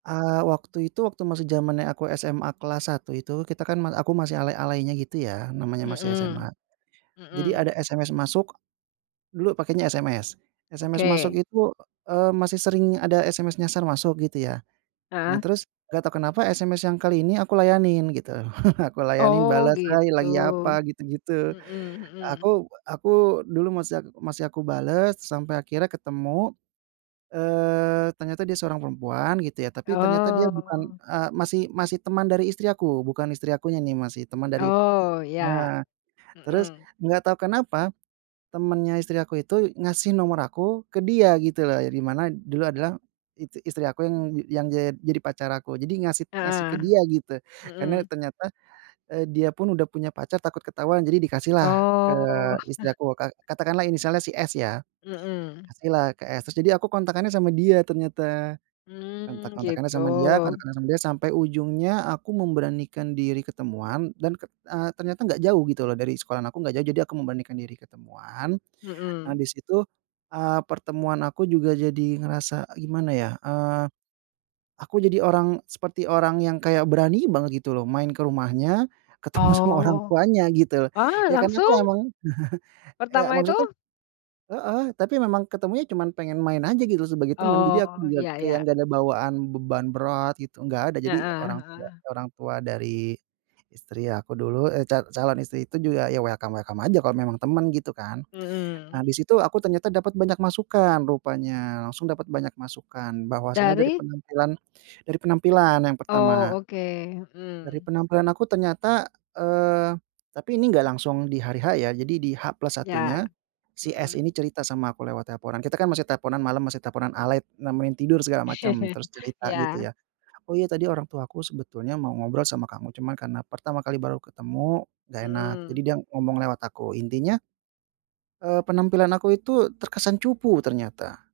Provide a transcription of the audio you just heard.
Eee, waktu itu waktu masih zamannya aku SMA kelas 1 itu, kita kan mal aku masih alay-alaynya, gitu ya, namanya masih Mhm, SMA jadi mhm. ada SMS masuk dulu pakainya SMS. SMS Oke. masuk itu, eee, masih sering ada SMS nyasar masuk, gitu ya. Nah, Heeh. terus nggak tahu kenapa, SMS yang kali ini aku layanin gitu, aku layanin, Oh, bales, "Hai, gitu, lagi apa?" gitu-gitu. mhm mhm. Aku aku dulu masih masih aku bales, sampai akhirnya ketemu, eee, ternyata dia seorang perempuan, gitu ya, tapi ternyata dia bukan, Oh. eee, masih masih teman dari istri aku, bukan istri akunya nih, masih teman dari Oh, ya, nah, terus mhm. nggak tahu kenapa, temennya aku itu ngasih nomor aku ke dia, gitu loh, dari mana dulu adalah i istri aku yang yang jad jadi pacar aku jadi ngasih ngasih ke Heeh, dia gitu, karena mhm. ternyata, eee, dia pun udah punya pacar takut ketahuan, jadi dikasih lah ke Oh. istri aku. Kat katakanlah inisialnya si S, ya Mhm. Kasihlah ke S, terus jadi aku kontakannya sama dia ternyata, Mmm, kontak-kontakkannya gitu. sama dia, kontakan sama dia, sampai ujungnya aku memberanikan diri ketemuan dan, eee, ternyata enggak jauh, gitu loh, dari sekolahan aku enggak jauh, jadi aku memberanikan diri ketemuan, Mhm. habis itu, eee, pertemuan aku juga jadi ngerasa gimana ya, eee, aku jadi orang seperti orang yang kayak berani banget, gitu loh, main ke rumahnya, ketemu sama orang Oh, tuanya, gitu. wah, Ya, kan itu langsung? emang ya Pertama itu? maksudnya heeh, tapi memang ketemunya cuman pengen main aja, gitu, sebagai teman, jadi aku Oh, juga ya kayak ya. nggak ada bawaan beban berat gitu, nggak ada, jadi Heeh, orang tua heeh. orang tua dari istri aku dulu, eh, ca calon istri itu juga ya, welcome-welcome aja kalau memang teman, gitu kan. Nah, Mhm. di situ aku ternyata dapat banyak masukan, rupanya langsung dapat banyak masukan, bahwasanya dari Dari? penampilan dari penampilan yang Oh, pertama. oke, Dari mhm. penampilan aku ternyata, eee, tapi ini enggak langsung di hari H ya, jadi di H plus Ya, satunya, si S mhm. ini cerita sama aku lewat teleponan, kita kan masih teleponan malam, masih teleponan alay nemenin tidur segala macam, terus cerita, gitu Ya. ya, "Oh, iya, tadi orang tuaku sebetulnya mau ngobrol sama kamu, cuman karena pertama kali baru ketemu nggak enak, jadi Mhm. dia ngomong lewat aku." Intinya, eee, penampilan aku itu terkesan cupu ternyata.